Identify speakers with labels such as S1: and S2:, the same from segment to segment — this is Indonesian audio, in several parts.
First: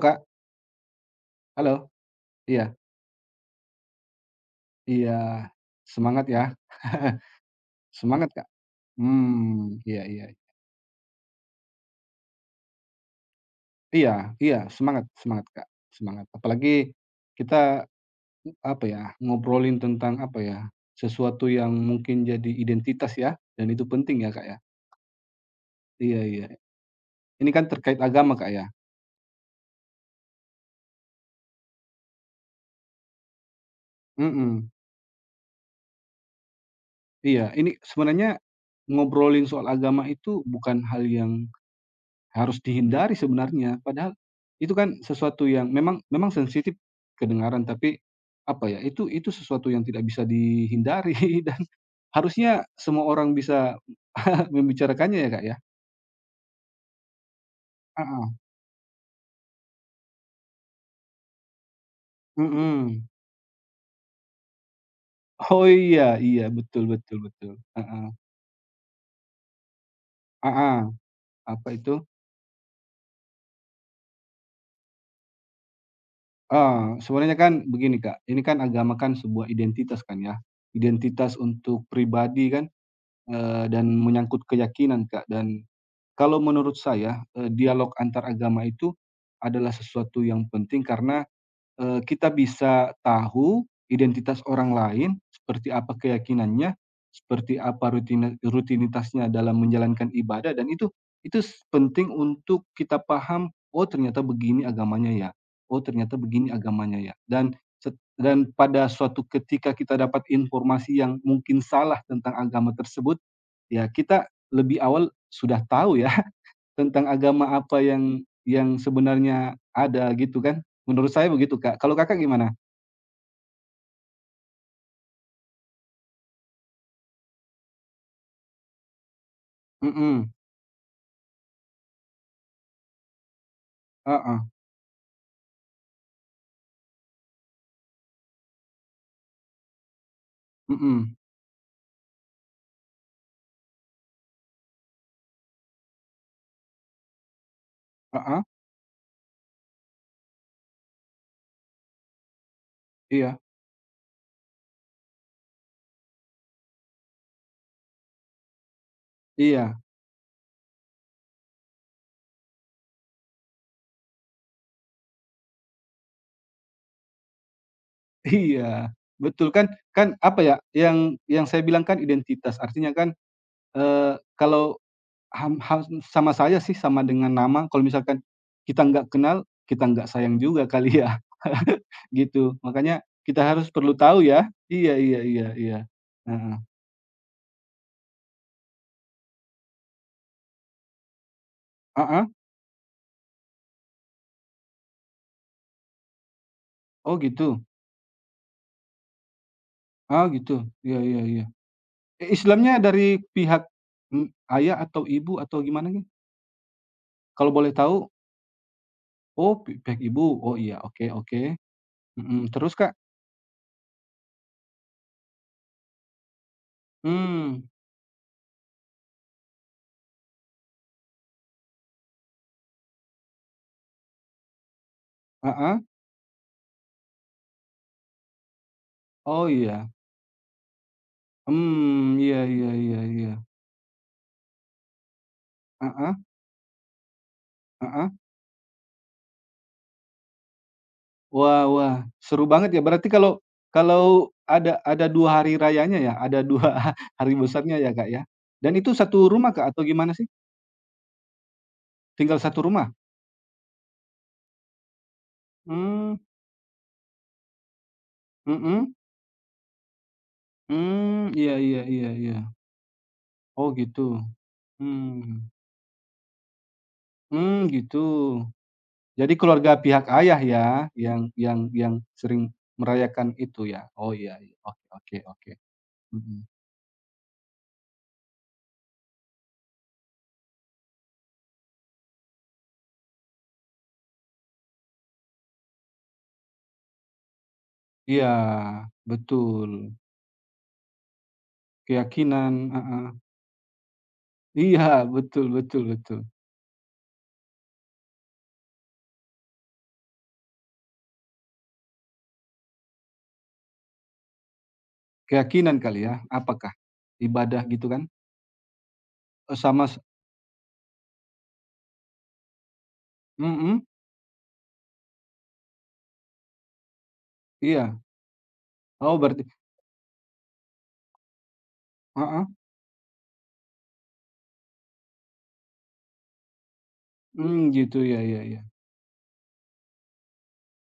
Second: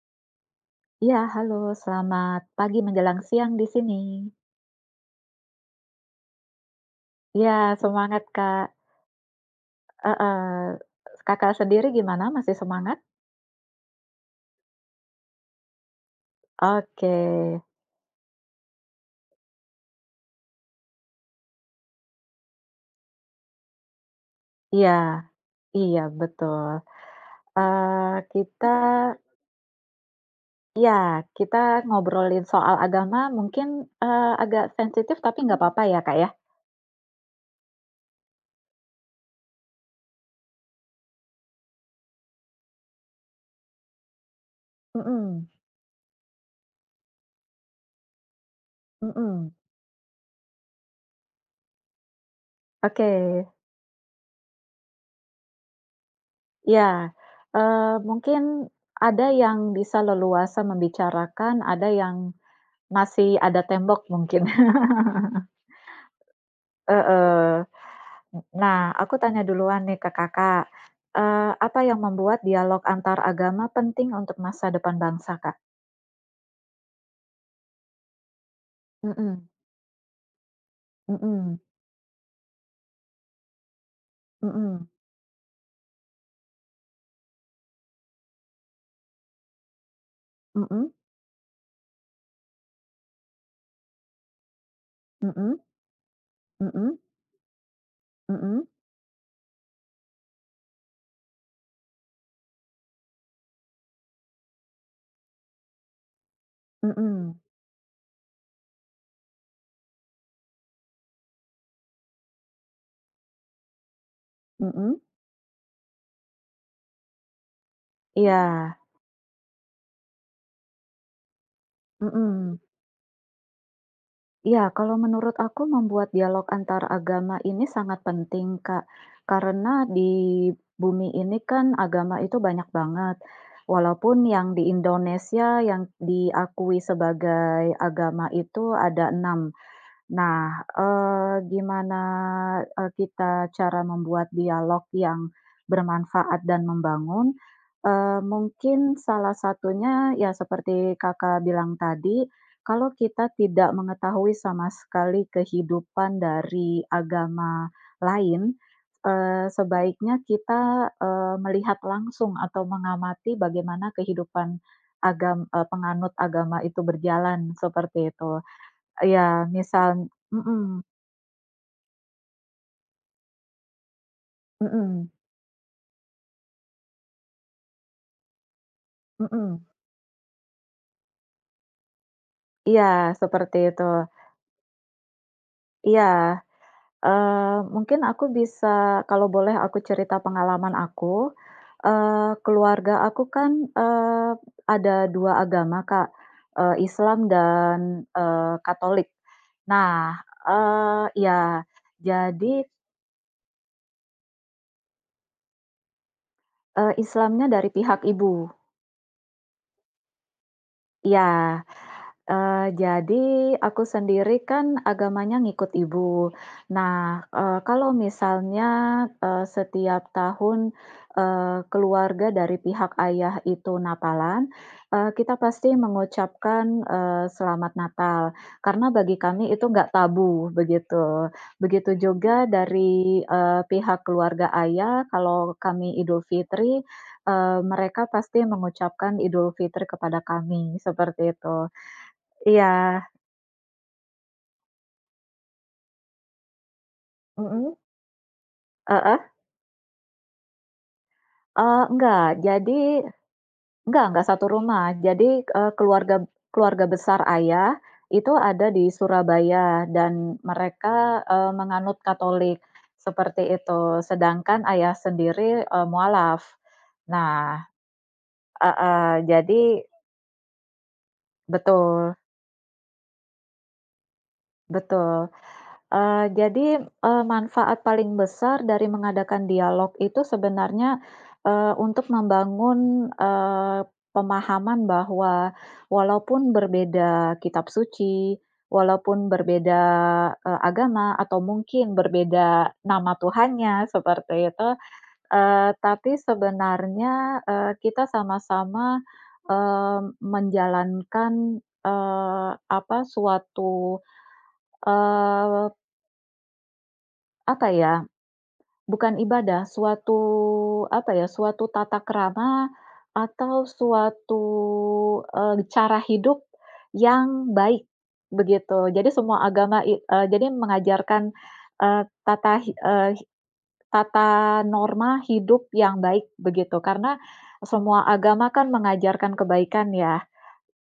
S1: Kak,
S2: Iya, halo,
S1: halo?
S2: selamat
S1: Iya
S2: pagi menjelang siang di sini.
S1: iya, semangat ya.
S2: Iya, semangat,
S1: Semangat, Kak.
S2: Kak.
S1: Hmm, iya iya.
S2: Heeh. Kakak sendiri gimana, masih semangat?
S1: Iya iya, semangat semangat, Kak, semangat. Apalagi
S2: Oke.
S1: kita, apa ya, ngobrolin tentang, apa ya, sesuatu yang mungkin jadi identitas ya, dan itu penting ya, Kak, ya.
S2: Iya, iya,
S1: Iya iya.
S2: betul.
S1: Ini kan terkait
S2: Eee,
S1: agama, Kak, ya.
S2: kita ya kita ngobrolin soal agama mungkin, agak
S1: Mhm,
S2: sensitif tapi nggak apa-apa ya, Kak, ya?
S1: iya. Ini sebenarnya ngobrolin soal agama itu bukan hal yang harus dihindari sebenarnya, padahal itu kan sesuatu
S2: Mhm,
S1: yang memang memang sensitif kedengaran, tapi apa ya, itu
S2: mhm.
S1: sesuatu yang tidak bisa dihindari dan harusnya semua
S2: Oke.
S1: orang bisa membicarakannya ya, Kak, ya?
S2: Ya.
S1: Heeh,
S2: Mungkin ada yang bisa leluasa membicarakan, ada yang
S1: mhm.
S2: masih ada tembok mungkin.
S1: Oh, iya iya, betul betul betul,
S2: Heeh.
S1: heeh,
S2: Nah, aku tanya duluan nih ke Kakak,
S1: heeh,
S2: eee,
S1: apa
S2: apa
S1: itu
S2: yang membuat dialog antar agama penting untuk masa depan bangsa, Kak?
S1: sebenarnya kan begini, Kak, ini kan agama kan sebuah
S2: Mhm,
S1: identitas kan ya, identitas
S2: mhm,
S1: untuk pribadi kan, dan menyangkut
S2: mhm,
S1: keyakinan, Kak, dan kalau menurut saya, dialog antar agama itu adalah sesuatu yang penting
S2: mhm,
S1: karena, kita bisa tahu identitas orang lain,
S2: mhm,
S1: seperti apa keyakinannya,
S2: mhm,
S1: seperti apa
S2: mhm,
S1: rutinitasnya dalam menjalankan ibadah dan itu penting untuk kita paham, "Oh ternyata begini agamanya ya, oh ternyata begini
S2: mhm,
S1: agamanya ya."
S2: mhm,
S1: Dan dan pada suatu ketika kita dapat informasi yang mungkin salah tentang agama tersebut, ya kita lebih
S2: mhm,
S1: awal sudah tahu ya tentang agama apa yang
S2: iya,
S1: yang sebenarnya ada gitu kan, menurut saya begitu, Kak. Kalau Kakak gimana?
S2: mhm. Ya, kalau menurut aku membuat dialog antar agama ini sangat penting, Kak. Karena di
S1: Mhm,
S2: bumi ini kan agama itu banyak banget. Walaupun yang
S1: heeh,
S2: di Indonesia yang diakui sebagai agama itu ada 6. Nah,
S1: mhm,
S2: gimana, kita cara membuat dialog yang bermanfaat dan membangun,
S1: heeh,
S2: mungkin salah satunya ya seperti Kakak bilang tadi, kalau kita
S1: iya
S2: tidak mengetahui sama sekali kehidupan dari agama lain,
S1: iya
S2: sebaiknya kita, melihat langsung atau mengamati bagaimana kehidupan penganut agama itu berjalan, seperti itu.
S1: iya,
S2: Iya,
S1: betul kan
S2: misal.
S1: kan apa ya,
S2: Mhm,
S1: yang saya bilang kan identitas, artinya kan, kalau
S2: mhm,
S1: ham ham sama saya sih sama dengan nama, kalau misalkan kita nggak kenal,
S2: mhm.
S1: kita nggak sayang juga kali ya, gitu. Makanya
S2: Iya,
S1: kita
S2: seperti
S1: harus
S2: itu.
S1: perlu tahu ya. Iya iya iya iya.
S2: Iya,
S1: Heeh.
S2: mungkin aku bisa kalau boleh aku cerita pengalaman aku,
S1: Heeh?
S2: keluarga aku kan, eee, ada 2 agama, Kak,
S1: Oh
S2: Islam
S1: gitu?
S2: dan, Katolik. Nah,
S1: Oh gitu, iya iya iya.
S2: iya, jadi,
S1: Islamnya dari pihak, mmm, ayah atau ibu atau gimana nih?
S2: Islamnya
S1: Kalau
S2: dari
S1: boleh tahu?
S2: pihak ibu.
S1: Oh pihak ibu, oh iya, oke
S2: Iya.
S1: oke, mhm, terus Kak?
S2: Jadi aku sendiri kan agamanya ngikut ibu. Nah,
S1: Hmm,
S2: kalau misalnya, setiap tahun, keluarga dari pihak ayah itu Natalan, kita pasti
S1: ah,
S2: mengucapkan, selamat Natal, karena bagi
S1: oh
S2: kami itu
S1: iya,
S2: nggak tabu, begitu. Begitu
S1: hmm, iya
S2: juga
S1: iya iya
S2: dari,
S1: iya,
S2: pihak keluarga ayah, kalau kami
S1: ah
S2: Idul Fitri, mereka
S1: ah,
S2: pasti mengucapkan Idul Fitri kepada kami, seperti itu.
S1: wah wah, seru banget ya
S2: Iya.
S1: berarti kalau kalau ada 2 hari rayanya ya? Ada 2 hari
S2: Mhm.
S1: besarnya ya Kak ya? Dan itu
S2: Heeh,
S1: satu rumah Kak atau gimana sih?
S2: enggak,
S1: Tinggal satu
S2: jadi
S1: rumah?
S2: enggak satu rumah. Jadi,
S1: Mmm,
S2: keluarga keluarga besar ayah itu ada di
S1: mhm,
S2: Surabaya dan mereka,
S1: hmm, iya iya
S2: menganut
S1: iya iya,
S2: Katolik, seperti
S1: oh
S2: itu.
S1: gitu.
S2: Sedangkan ayah
S1: Mmm,
S2: sendiri, mualaf. Nah,
S1: mmm, gitu.
S2: heeh,
S1: Jadi
S2: jadi
S1: keluarga pihak ayah ya, yang
S2: betul,
S1: sering merayakan itu ya? Oh iya iya, oke oke
S2: betul.
S1: oke, mhm.
S2: Jadi, manfaat paling besar dari mengadakan dialog itu sebenarnya, untuk membangun, pemahaman bahwa walaupun berbeda kitab suci,
S1: Iya,
S2: walaupun
S1: betul,
S2: berbeda, agama atau mungkin berbeda
S1: keyakinan heeh.
S2: nama Tuhannya seperti itu,
S1: Iya, betul betul
S2: tapi
S1: betul.
S2: sebenarnya, kita sama-sama, menjalankan, apa, suatu, eee,
S1: Keyakinan kali ya? Apakah? Ibadah
S2: apa
S1: gitu
S2: ya,
S1: kan?
S2: bukan
S1: Eee,
S2: ibadah,
S1: sama s
S2: suatu apa ya, suatu tata krama atau
S1: mhm,
S2: suatu, cara hidup yang baik,
S1: iya.
S2: begitu. Jadi
S1: Oh
S2: semua
S1: berarti
S2: agama jadi mengajarkan, eee,
S1: heeh,
S2: tata hi eee, hi tata norma hidup yang baik, begitu. Karena
S1: mmm, gitu,
S2: semua
S1: ya ya
S2: agama
S1: ya.
S2: kan mengajarkan kebaikan ya,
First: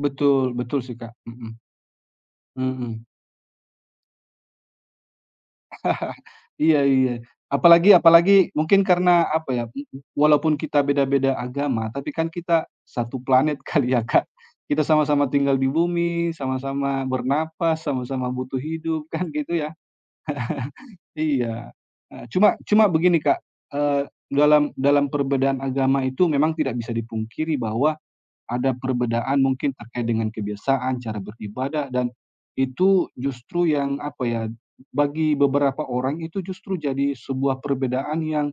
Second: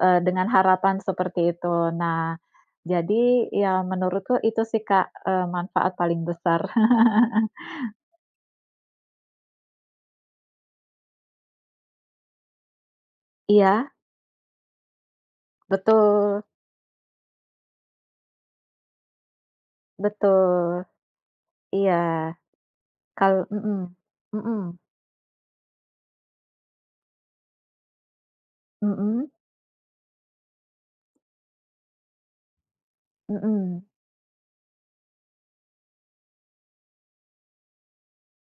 S1: Betul
S2: dengan
S1: betul sih
S2: harapan
S1: Kak, mhm,
S2: seperti itu. Nah,
S1: mhm.
S2: jadi ya menurutku itu sih, Kak, manfaat paling besar.
S1: Iya iya. Apalagi apalagi mungkin karena apa ya, mhm, walaupun kita beda-beda agama, tapi kan kita satu planet
S2: Iya,
S1: kali ya, Kak. Kita sama-sama tinggal di bumi,
S2: betul.
S1: sama-sama bernapas, sama-sama butuh hidup, kan gitu ya.
S2: Betul,
S1: Iya.
S2: iya.
S1: Cuma cuma begini, Kak,
S2: Mhm,
S1: eee, dalam
S2: mhm,
S1: dalam perbedaan agama itu memang tidak bisa dipungkiri bahwa ada
S2: mhm,
S1: perbedaan mungkin terkait dengan kebiasaan, cara beribadah, dan itu justru
S2: mhm,
S1: yang, apa ya, bagi beberapa orang itu justru jadi sebuah perbedaan yang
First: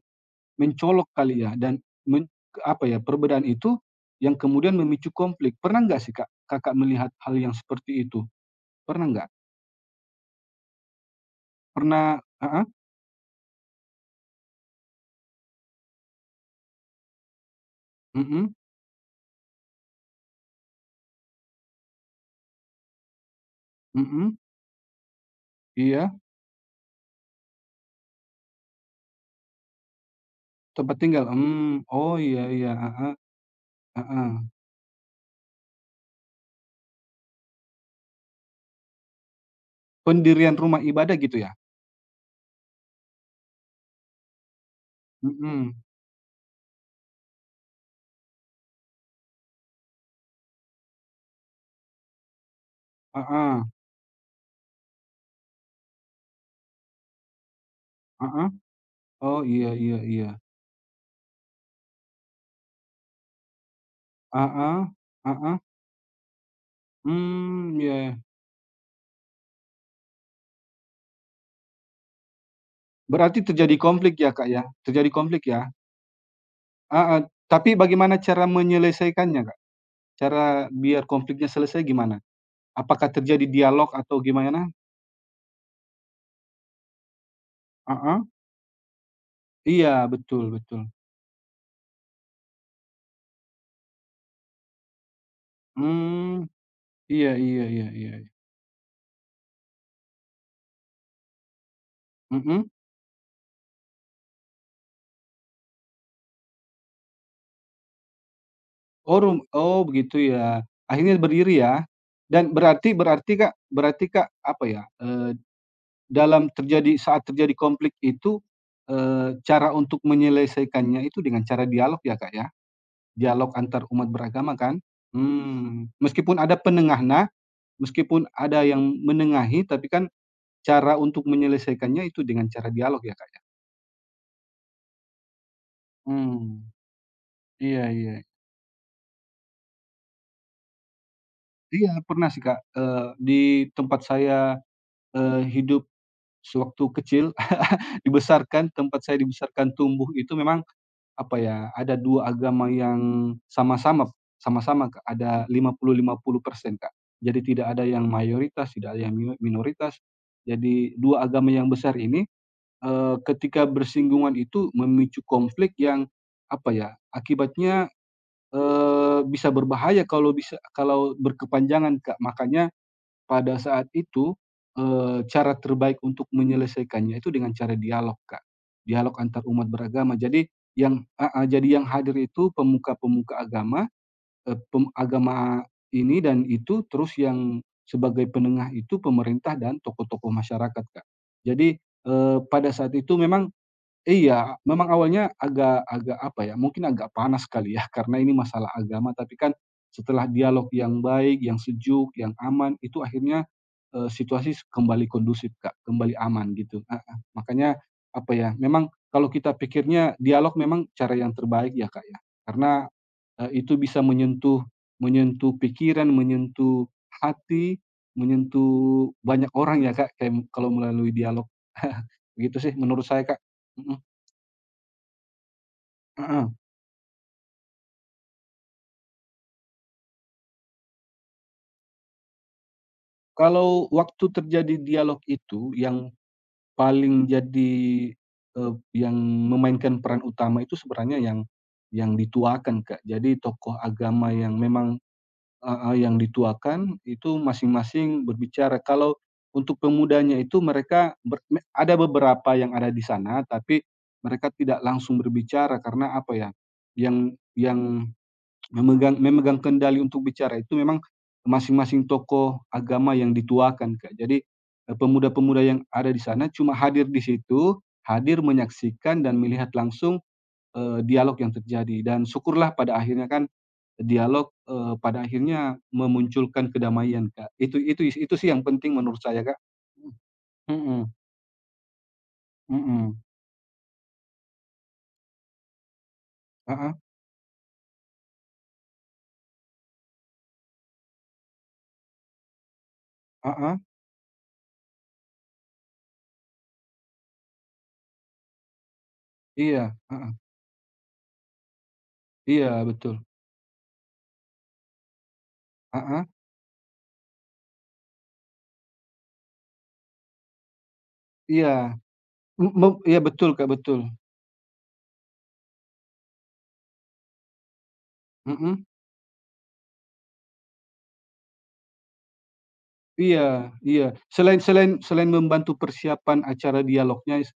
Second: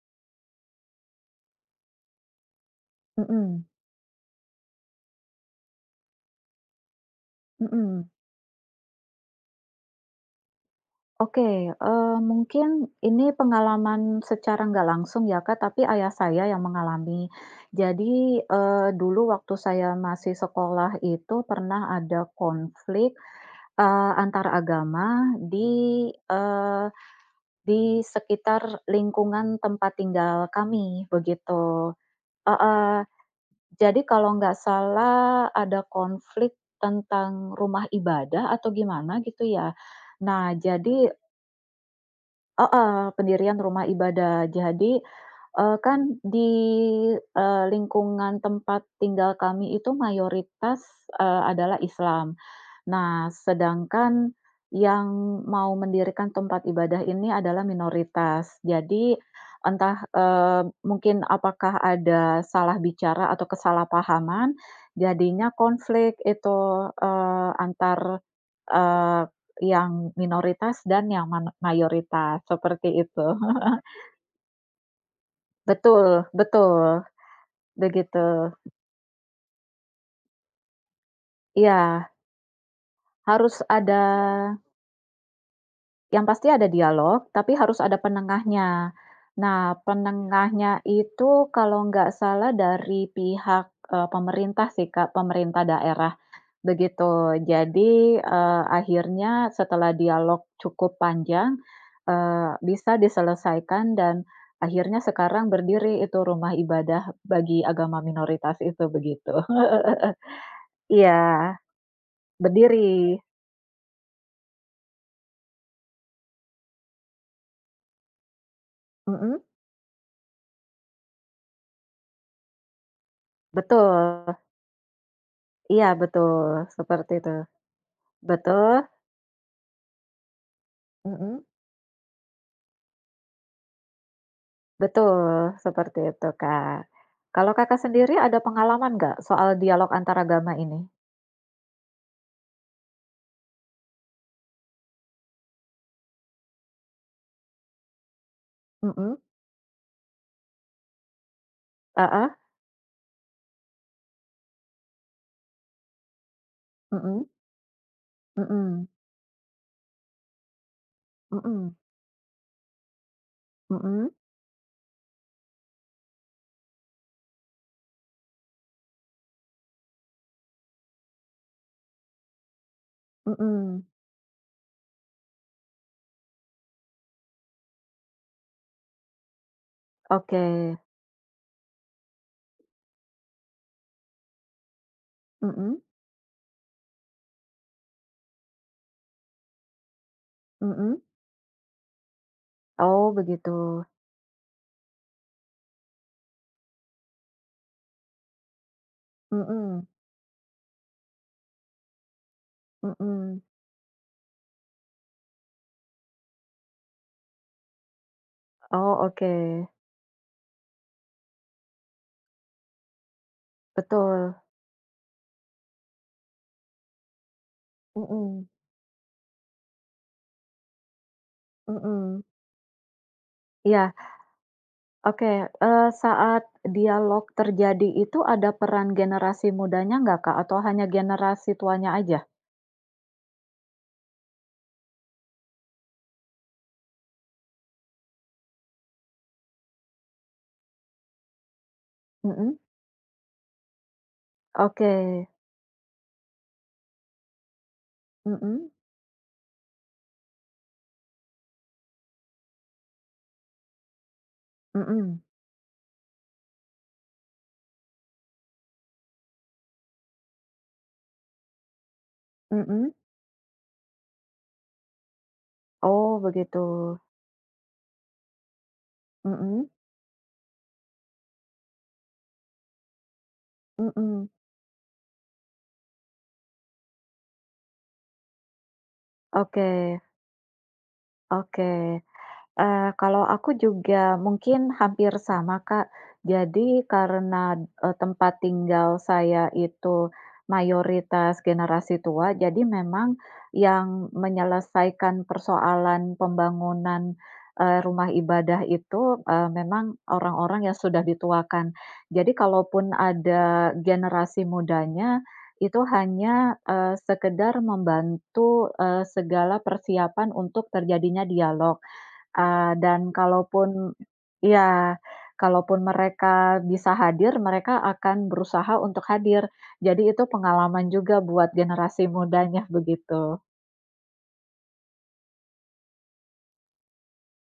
S1: mencolok kali ya dan men apa ya, perbedaan
S2: mhm,
S1: itu yang kemudian memicu konflik. Pernah nggak sih, Kak, Kakak melihat hal yang seperti
S2: mhm.
S1: itu? Pernah nggak?
S2: Oke,
S1: Pernah heeh,
S2: mungkin ini pengalaman secara nggak langsung ya, Kak, tapi ayah saya yang mengalami. Jadi,
S1: mhm
S2: dulu waktu saya masih sekolah itu pernah ada konflik,
S1: mhm,
S2: antar agama di,
S1: iya,
S2: eee, di sekitar lingkungan tempat tinggal
S1: tempat
S2: kami,
S1: tinggal, hmm
S2: begitu.
S1: oh, iya iya,
S2: Heeh.
S1: heeh
S2: Jadi
S1: heeh.
S2: kalau nggak salah ada konflik tentang rumah ibadah atau gimana gitu ya.
S1: Pendirian
S2: Nah,
S1: rumah
S2: jadi
S1: ibadah gitu ya?
S2: heeh, pendirian rumah ibadah. Jadi,
S1: Mhm,
S2: kan di, lingkungan tempat tinggal kami itu mayoritas, adalah Islam. Nah,
S1: heeh
S2: sedangkan yang mau mendirikan tempat ibadah ini adalah
S1: heeh.
S2: minoritas. Jadi
S1: Oh, iya iya
S2: entah,
S1: iya.
S2: mungkin apakah ada salah bicara atau kesalahpahaman,
S1: Heeh
S2: jadinya
S1: heeh,
S2: konflik itu,
S1: mmm, iya. Iya.
S2: antar, eee, yang minoritas dan yang mayoritas, seperti itu.
S1: Berarti terjadi konflik ya, Kak, ya? Terjadi konflik ya?
S2: Betul, betul,
S1: Heeh, tapi bagaimana
S2: begitu.
S1: cara menyelesaikannya, Kak? Cara biar konfliknya selesai
S2: Iya,
S1: gimana? Apakah terjadi
S2: harus
S1: dialog
S2: ada
S1: atau gimana?
S2: yang pasti ada dialog, tapi harus ada
S1: Heeh,
S2: penengahnya. Nah,
S1: iya, betul
S2: penengahnya
S1: betul.
S2: itu kalau nggak salah dari pihak, pemerintah sih, Kak, pemerintah daerah,
S1: Mmm, iya
S2: begitu.
S1: iya iya iya,
S2: Jadi, akhirnya setelah dialog cukup panjang,
S1: mhm.
S2: bisa diselesaikan dan akhirnya sekarang berdiri itu rumah ibadah bagi agama minoritas itu,
S1: Oh
S2: begitu.
S1: rum oh begitu ya, akhirnya
S2: Iya,
S1: berdiri ya? Dan
S2: berdiri.
S1: berarti berarti, Kak, apa ya, dalam terjadi saat terjadi konflik itu,
S2: Mhm,
S1: cara untuk menyelesaikannya itu dengan cara dialog ya, Kak, ya? Dialog
S2: betul.
S1: antar umat beragama kan?
S2: Iya,
S1: Mmm, meskipun ada
S2: betul, seperti
S1: penengahnya,
S2: itu.
S1: meskipun ada yang
S2: Betul.
S1: menengahi, tapi kan cara untuk
S2: Mhm,
S1: menyelesaikannya itu dengan cara dialog ya, Kak, ya?
S2: betul, seperti itu,
S1: Mmm,
S2: Kak. Kalau Kakak
S1: iya iya.
S2: sendiri ada pengalaman nggak soal dialog antaragama ini?
S1: Iya pernah sih, Kak, di tempat saya, hidup sewaktu kecil, tempat
S2: Mhm,
S1: saya dibesarkan tumbuh itu memang apa ya, ada 2
S2: heeh,
S1: agama yang sama-sama sama-sama, Kak, ada 50-50 persen Kak.
S2: mhm,
S1: Jadi tidak ada yang mayoritas,
S2: mhm,
S1: tidak ada yang minoritas. Jadi 2 agama yang
S2: mhm,
S1: besar ini, ketika
S2: mhm,
S1: bersinggungan itu memicu konflik yang, apa ya, akibatnya, bisa berbahaya kalau berkepanjangan, Kak. Makanya pada
S2: mhm,
S1: saat itu, cara terbaik untuk menyelesaikannya itu dengan cara dialog, Kak. Dialog antar umat beragama.
S2: oke,
S1: Jadi yang heeh, jadi yang hadir itu pemuka-pemuka agama, eee, pem agama
S2: mhm,
S1: ini dan itu, terus yang sebagai penengah itu pemerintah dan tokoh-tokoh masyarakat,
S2: mhm,
S1: Kak. Jadi, pada saat
S2: oh
S1: itu memang
S2: begitu,
S1: iya, memang awalnya agak agak, apa ya, mungkin agak panas kali ya, karena ini masalah agama, tapi kan
S2: mhm,
S1: setelah dialog yang baik, yang sejuk, yang aman, itu
S2: mhm,
S1: akhirnya, situasi kembali kondusif, Kak, kembali aman gitu, heeh. Makanya, apa ya, memang
S2: oh
S1: kalau
S2: oke,
S1: kita pikirnya dialog memang cara yang terbaik ya, Kak, ya, karena, itu bisa
S2: betul,
S1: menyentuh menyentuh pikiran, menyentuh hati,
S2: mhm,
S1: menyentuh banyak orang ya, Kak, kayak kalau melalui dialog.
S2: mhm,
S1: Begitu sih menurut saya, Kak,
S2: iya,
S1: mhm.
S2: oke, saat
S1: Heeh,
S2: dialog terjadi itu ada peran generasi mudanya nggak, Kak? Atau hanya generasi tuanya aja?
S1: kalau waktu terjadi dialog itu yang paling jadi, yang memainkan peran utama itu sebenarnya yang
S2: Mhm,
S1: dituakan, Kak. Jadi tokoh agama yang
S2: oke.
S1: memang heeh, yang dituakan itu masing-masing
S2: Mhm,
S1: berbicara. Kalau untuk pemudanya itu mereka ber me ada beberapa yang ada di sana, tapi mereka tidak langsung
S2: mhm,
S1: berbicara karena apa ya, yang Memegang memegang kendali untuk bicara itu memang masing-masing tokoh
S2: mhm.
S1: agama yang dituakan, Kak. Jadi, pemuda-pemuda yang ada di
S2: Oh
S1: sana
S2: begitu.
S1: cuma hadir di situ, hadir menyaksikan dan
S2: Mhm,
S1: melihat langsung, dialog yang terjadi dan syukurlah pada akhirnya kan
S2: mhm.
S1: dialog, pada akhirnya memunculkan kedamaian, Kak. Itu sih yang penting menurut saya, Kak.
S2: Oke,
S1: Mhm
S2: oke.
S1: mhm,
S2: Kalau aku juga mungkin hampir sama, Kak. Jadi
S1: heeh
S2: karena, tempat tinggal saya itu mayoritas generasi tua, jadi memang
S1: heeh,
S2: yang menyelesaikan persoalan pembangunan, rumah ibadah itu,
S1: iya,
S2: memang
S1: heeh,
S2: orang-orang yang sudah dituakan. Jadi
S1: iya
S2: kalaupun
S1: betul,
S2: ada generasi mudanya, itu
S1: heeh,
S2: hanya, sekedar membantu, segala persiapan untuk terjadinya
S1: iya,
S2: dialog.
S1: m
S2: Eee,
S1: mem
S2: dan
S1: iya betul, Kak,
S2: kalaupun
S1: betul,
S2: ya, kalaupun mereka bisa hadir, mereka akan berusaha
S1: mhm.
S2: untuk hadir. Jadi itu pengalaman juga buat generasi mudanya, begitu.
S1: Iya iya. Selain selain selain membantu persiapan acara dialognya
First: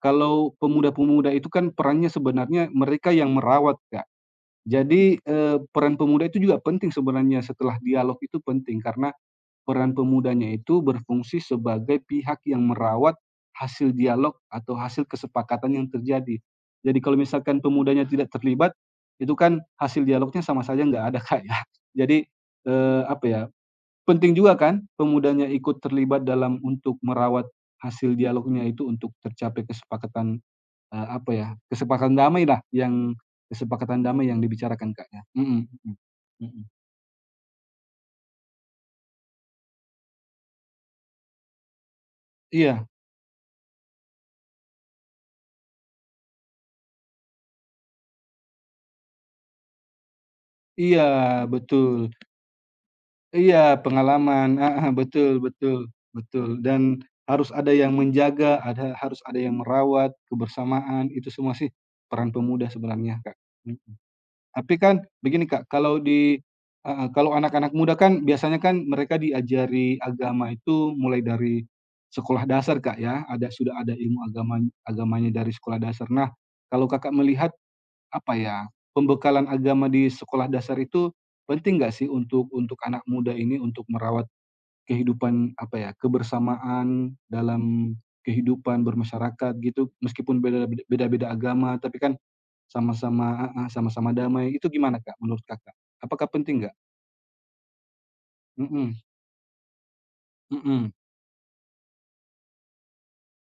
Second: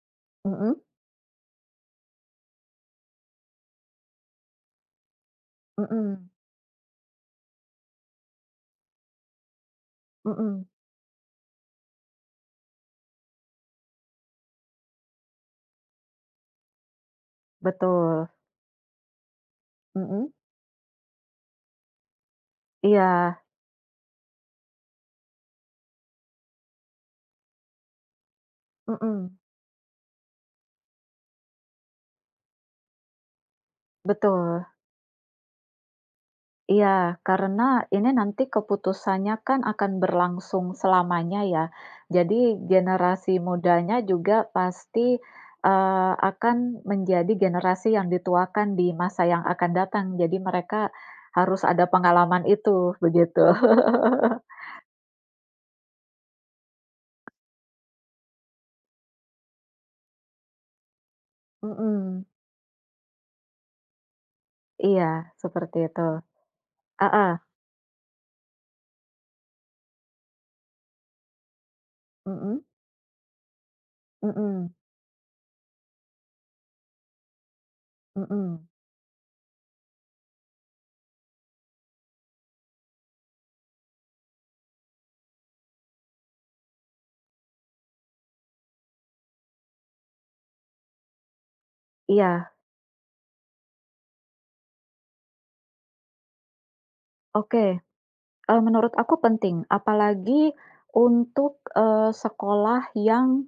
S1: kalau
S2: Mhm,
S1: pemuda-pemuda itu kan perannya sebenarnya mereka yang merawat, Kak. Jadi, peran pemuda
S2: mhm.
S1: itu juga penting sebenarnya setelah dialog itu penting, karena peran
S2: Mhm,
S1: pemudanya
S2: mhm,
S1: itu berfungsi sebagai pihak yang merawat hasil dialog atau hasil kesepakatan yang terjadi. Jadi kalau misalkan pemudanya
S2: betul.
S1: tidak terlibat, itu kan hasil
S2: Mhm.
S1: dialognya sama saja nggak ada, Kak, ya. Jadi, apa
S2: Iya,
S1: ya, penting juga kan pemudanya ikut terlibat dalam untuk merawat hasil dialognya itu untuk
S2: mhm,
S1: tercapai kesepakatan, apa ya, kesepakatan damai yang
S2: betul.
S1: dibicarakan, Kak, ya. Mhm mhm, mhm.
S2: Iya, karena ini nanti keputusannya kan akan berlangsung selamanya ya. Jadi
S1: Iya
S2: generasi mudanya juga pasti, akan menjadi generasi yang dituakan di masa yang akan datang. Jadi mereka
S1: iya,
S2: harus ada
S1: betul.
S2: pengalaman itu, begitu.
S1: Iya, pengalaman, heeh, betul betul betul, dan harus ada yang menjaga, harus ada yang merawat kebersamaan, itu semua sih
S2: Mhm,
S1: peran pemuda sebenarnya, Kak. Tapi kan
S2: iya,
S1: begini Kak,
S2: seperti
S1: kalau
S2: itu.
S1: di heeh, kalau
S2: Ah,
S1: anak-anak muda kan biasanya kan mereka diajari agama itu mulai dari sekolah
S2: mhm,
S1: dasar Kak ya, ada sudah ada ilmu
S2: mhm,
S1: agamanya dari sekolah dasar. Nah, kalau Kakak melihat apa ya,
S2: mhm,
S1: pembekalan agama di sekolah dasar itu penting nggak sih untuk anak muda ini untuk merawat kehidupan apa ya, kebersamaan dalam kehidupan bermasyarakat gitu, meskipun beda beda beda-beda agama, tapi kan
S2: iya,
S1: sama-sama heeh, sama-sama damai, itu gimana, Kak, menurut Kakak? Apakah penting nggak?
S2: oke. Menurut
S1: Mhm
S2: aku penting, apalagi
S1: mhm.
S2: untuk, sekolah yang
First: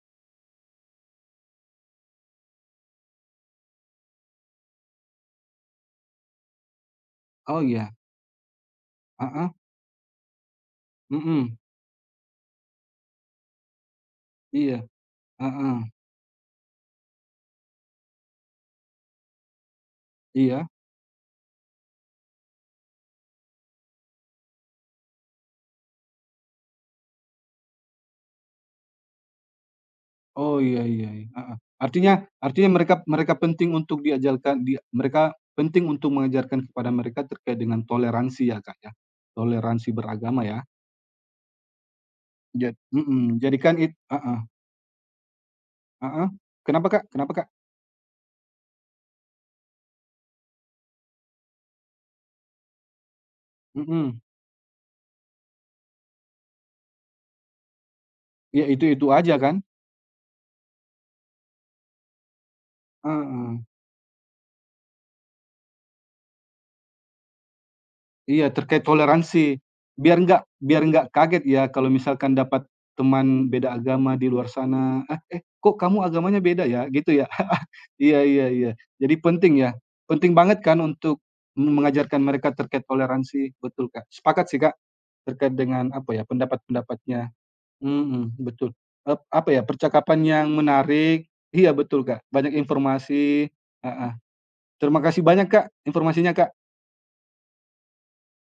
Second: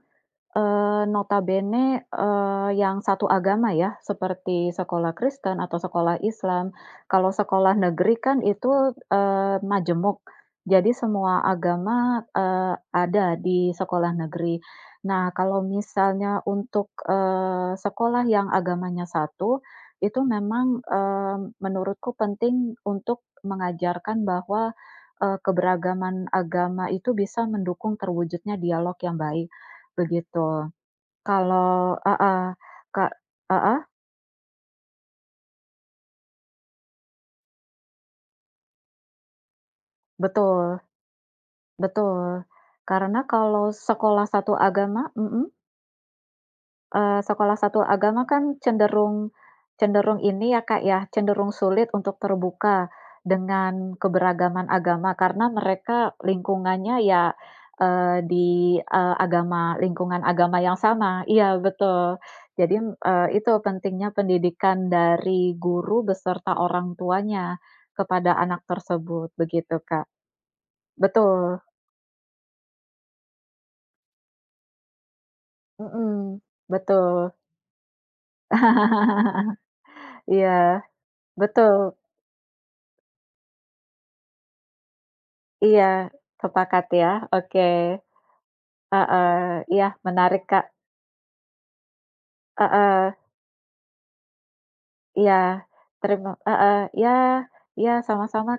S2: Notabene, yang satu agama ya, seperti sekolah Kristen atau sekolah Islam. Kalau
S1: Oh
S2: sekolah
S1: iya,
S2: negeri kan itu,
S1: heeh,
S2: majemuk. Jadi semua
S1: mhm,
S2: agama, ada di sekolah negeri.
S1: iya,
S2: Nah, kalau
S1: heeh,
S2: misalnya untuk, sekolah yang agamanya satu, itu
S1: iya,
S2: memang, menurutku penting untuk mengajarkan bahwa, keberagaman agama itu bisa mendukung terwujudnya dialog yang baik. Begitu.
S1: oh iya iya iya, heeh. Artinya
S2: Heeh,
S1: artinya mereka
S2: Kak,
S1: mereka penting
S2: heeh,
S1: untuk diajarkan dia mereka penting untuk mengajarkan kepada mereka terkait dengan toleransi ya, Kak, ya? Toleransi beragama ya?
S2: betul, betul. Karena
S1: Mhm,
S2: kalau
S1: jadikan it
S2: sekolah
S1: heeh
S2: satu agama mhm?
S1: heeh, kenapa, Kak kenapa, Kak?
S2: Sekolah satu agama kan cenderung cenderung ini ya, Kak, ya, cenderung sulit untuk terbuka dengan
S1: Mhm,
S2: keberagaman agama karena mereka lingkungannya ya, di,
S1: ya itu-itu
S2: eee,
S1: aja kan?
S2: agama lingkungan agama yang sama. Iya, betul. Jadi, itu
S1: Heeh.
S2: pentingnya pendidikan dari guru beserta orang tuanya kepada
S1: Iya,
S2: anak
S1: terkait
S2: tersebut,
S1: toleransi.
S2: begitu, Kak.
S1: Biar nggak kaget
S2: Betul,
S1: ya kalau misalkan dapat teman beda agama di luar sana, "Ah, eh, kok kamu agamanya
S2: mhm,
S1: beda ya?" Gitu ya.
S2: betul.
S1: Iya iya iya. Jadi penting ya, penting
S2: Iya,
S1: banget kan untuk
S2: betul.
S1: mengajarkan mereka terkait toleransi. Betul, Kak. Sepakat sih, Kak, terkait
S2: Iya,
S1: dengan apa ya,
S2: sepakat ya,
S1: pendapat-pendapatnya.
S2: oke.
S1: Mhm, betul. Apa
S2: Heeh,
S1: ya,
S2: iya,
S1: percakapan
S2: menarik,
S1: yang
S2: Kak.
S1: menarik. Iya betul, Kak, banyak
S2: Heeh,
S1: informasi. Heeh. Terima kasih
S2: iya,
S1: banyak, Kak, informasinya, Kak.
S2: heeh, iya, iya, sama-sama,